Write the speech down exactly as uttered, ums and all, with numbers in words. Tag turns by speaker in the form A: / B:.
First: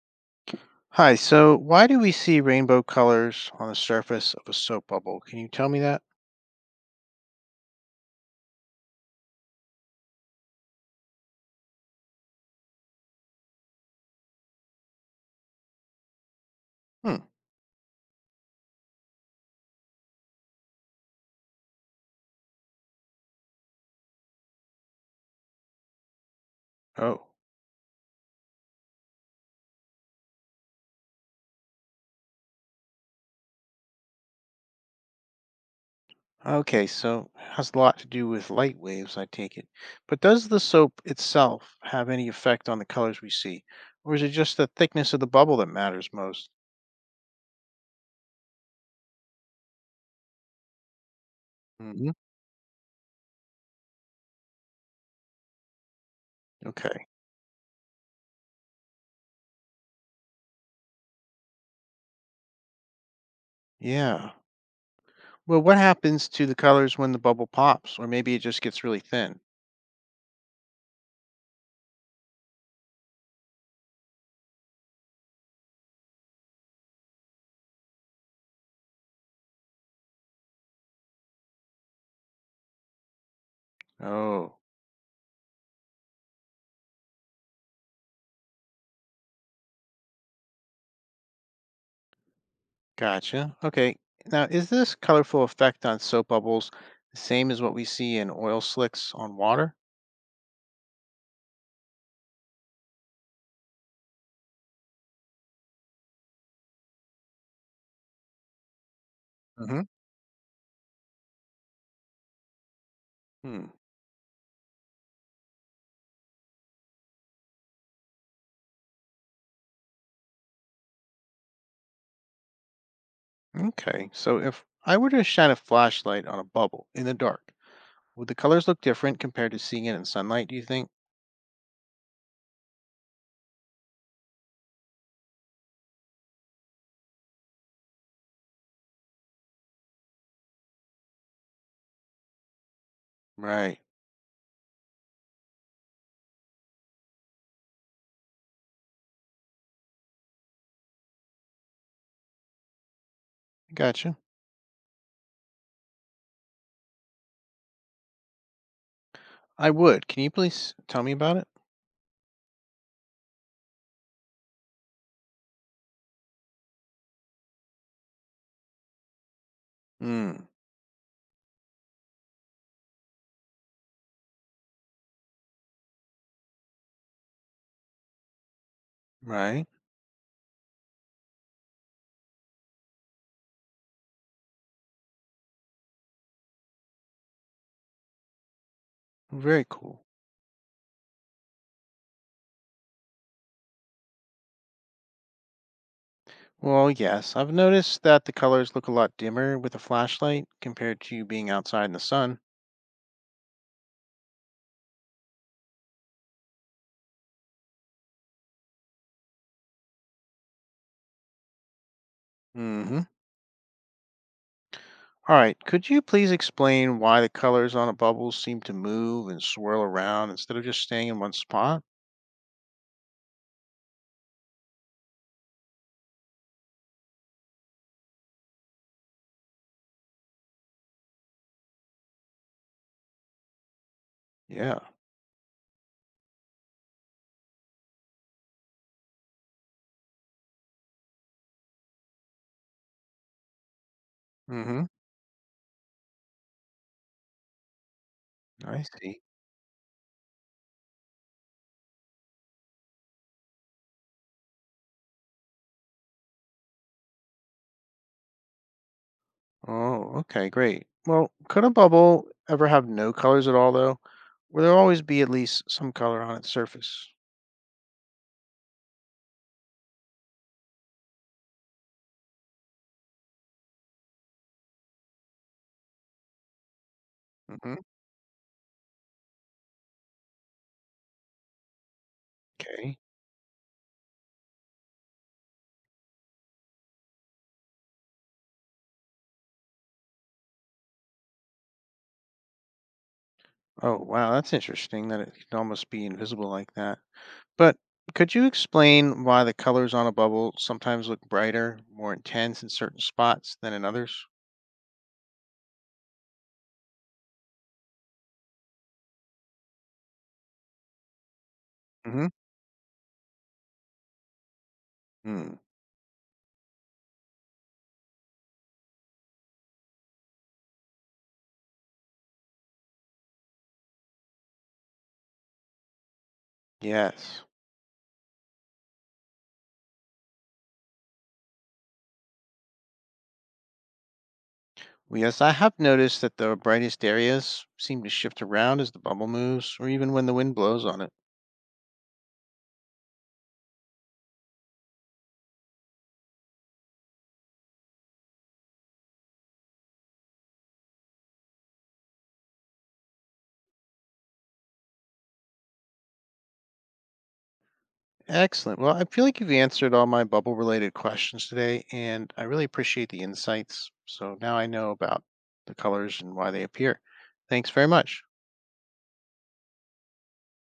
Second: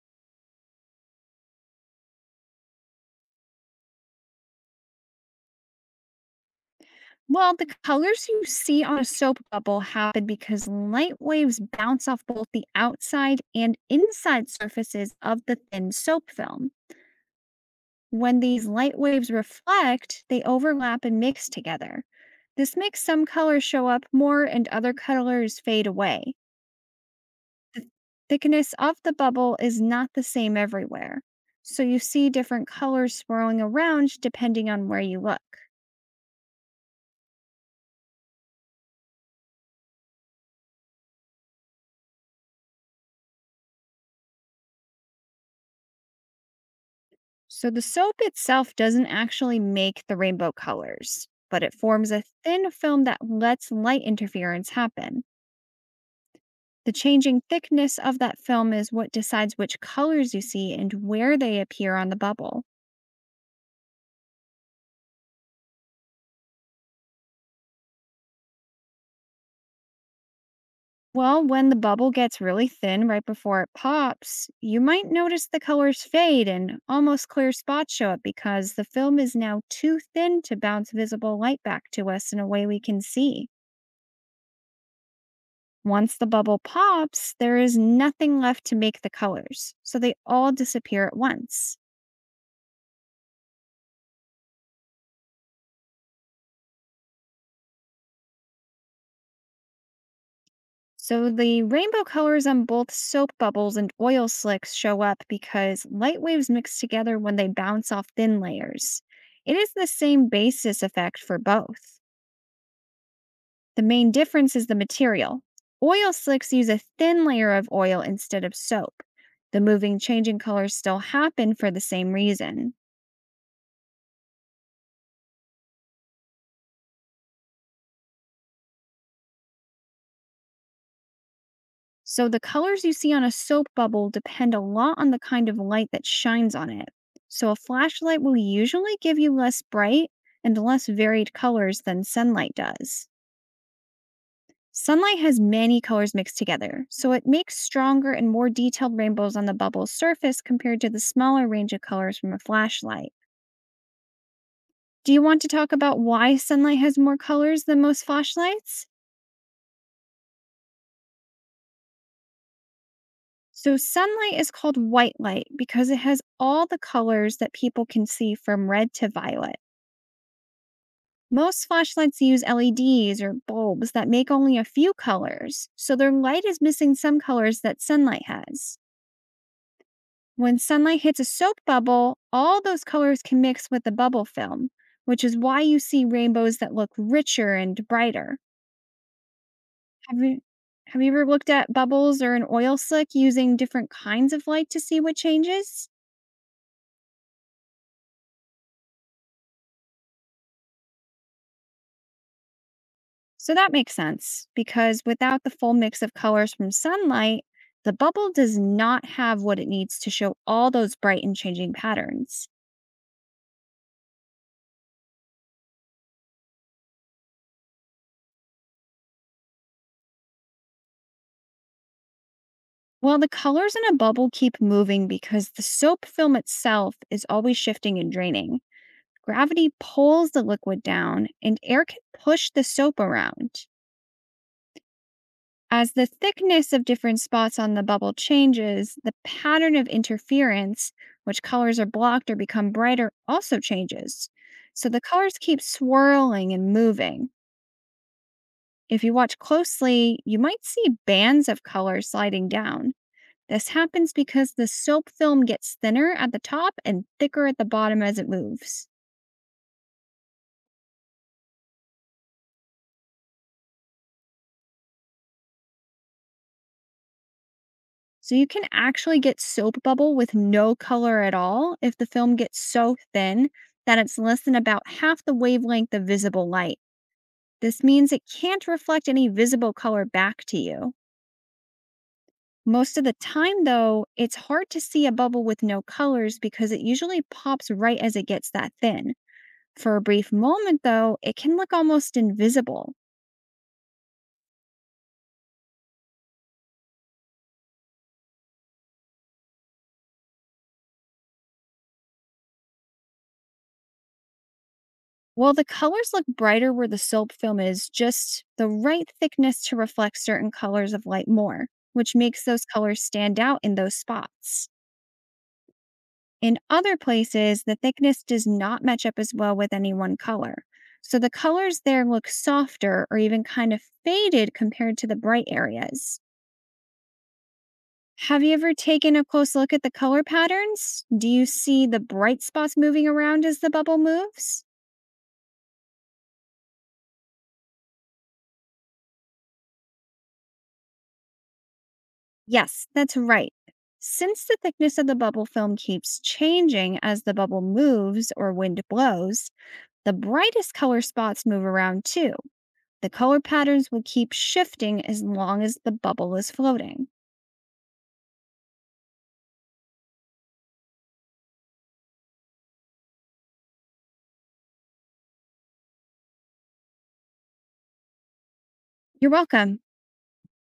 A: Hi, so why do we see rainbow colors on the surface of a soap bubble? Can you tell me that?
B: Well, the colors you see on a soap bubble happen because light waves bounce off both the outside and inside surfaces of the thin soap film.
A: Hmm.
B: When these light waves reflect, they overlap and mix together. This makes some colors show up more and other colors fade away.
A: Oh,
B: The thickness of the bubble is not the same everywhere, so you see different colors swirling around depending on where you look.
A: okay. So it has a lot to do with light waves, I take it. But does the soap itself have any effect on the colors we see? Or is it just the thickness of the bubble that matters most?
B: So the soap itself doesn't actually make the rainbow colors, but it forms
A: Hmm.
B: a thin film that lets light interference happen. The
A: Okay.
B: changing thickness of that film is what decides which colors you see and where they appear on the bubble.
A: Yeah. Well, what happens to the colors when the bubble pops? Or maybe it just gets really thin?
B: Well, when the bubble gets really thin right before it pops, you might notice the colors fade and almost clear spots show up because the film is now too thin to bounce visible light back to us in a way we can see.
A: Oh.
B: Once the bubble pops, there is nothing left to make the colors, so they all disappear at once.
A: Gotcha. Okay. Now, is this colorful effect on soap bubbles the same as what we see in oil slicks on water?
B: So the rainbow colors on both soap bubbles and oil slicks show up because light waves mix together when they bounce off thin layers. It is
A: Hmm.
B: the same basis effect for both.
A: Hmm.
B: The main difference is the material. Oil slicks use a thin layer of oil instead of soap. The moving, changing colors still happen for the same reason.
A: Okay. So, if I were to shine a flashlight on a bubble in the dark, would the colors look different compared to seeing it in sunlight, do you think?
B: So, the colors you see on a soap bubble depend a lot on the kind of light that shines on it. So, a flashlight will usually give you less bright and less varied colors than sunlight does.
A: Right.
B: Sunlight has many colors mixed together, so it makes stronger and more detailed rainbows on the bubble's surface compared to the smaller range of colors from a flashlight.
A: Gotcha.
B: Do you want to talk about why sunlight has more colors than most flashlights?
A: I would. Can you please tell me about it?
B: So, sunlight is called white light because it has all the colors that people can see from red to violet.
A: Hmm.
B: Most flashlights use L E Ds or bulbs that make only a few colors, so their light is missing some colors that sunlight has.
A: Right.
B: When sunlight hits a soap bubble, all those colors can mix with the bubble film, which is why you see rainbows that look richer and brighter.
A: Very cool.
B: Have you, have you ever looked at bubbles or an oil slick using different kinds of light to see what changes?
A: Well, yes, I've noticed that the colors look a lot dimmer with a flashlight compared to being outside in the sun.
B: So that makes sense because without the full mix of colors from sunlight, the bubble does not have what it needs to show all those bright and changing patterns.
A: Mm hmm. All right, could you please explain why the colors on a bubble seem to move and swirl around instead of just staying in one spot?
B: Well, the colors in a bubble keep moving because the soap film itself is always shifting and draining. Gravity pulls the liquid down, and air can push the soap around.
A: Yeah.
B: As the thickness of different spots on the bubble changes, the pattern of interference, which colors are blocked or become brighter, also changes.
A: Mm-hmm.
B: So the colors keep swirling and moving.
A: I
B: If you
A: see.
B: watch closely, you might see bands of color sliding down. This happens because the soap film gets thinner at the top and thicker at the bottom as it moves.
A: Oh, okay, great. Well, could a bubble ever have no colors at all, though? Will there always be at least some color on its surface?
B: So you can actually get soap bubble with no color at all if the film gets so thin that it's less than about half the wavelength of visible light.
A: Mm-hmm.
B: This means it can't reflect any visible color back to you. Most
A: Okay.
B: of the time, though, it's hard to see a bubble with no colors because it usually pops right as it gets that thin. For a brief moment, though, it can look almost invisible.
A: Oh, wow, that's interesting that it can almost be invisible like that. But could you explain why the colors on a bubble sometimes look brighter, more intense in certain spots than in others?
B: Well, the colors look brighter where the soap film is just the right thickness to reflect certain colors of light more, which
A: Mm-hmm.
B: makes those colors stand out in those spots.
A: Mm.
B: In other places, the thickness does not match up as well with any one color. So the colors there look softer or even kind of faded compared to the bright areas.
A: Yes.
B: Have you ever taken a close look at the color patterns? Do you see the bright spots moving around as the bubble moves?
A: Well, yes, I have noticed that the brightest areas seem to shift around as the bubble moves or even when the wind blows on it.
B: Yes, that's right. Since the thickness of the bubble film keeps changing as the bubble moves or wind blows, the brightest color spots move around too. The color patterns will keep shifting as long as the bubble is floating.
A: Excellent. Well, I feel like you've answered all my bubble related questions today, and I really appreciate the insights. So now I know about the colors and why they appear. Thanks very much.
B: You're welcome.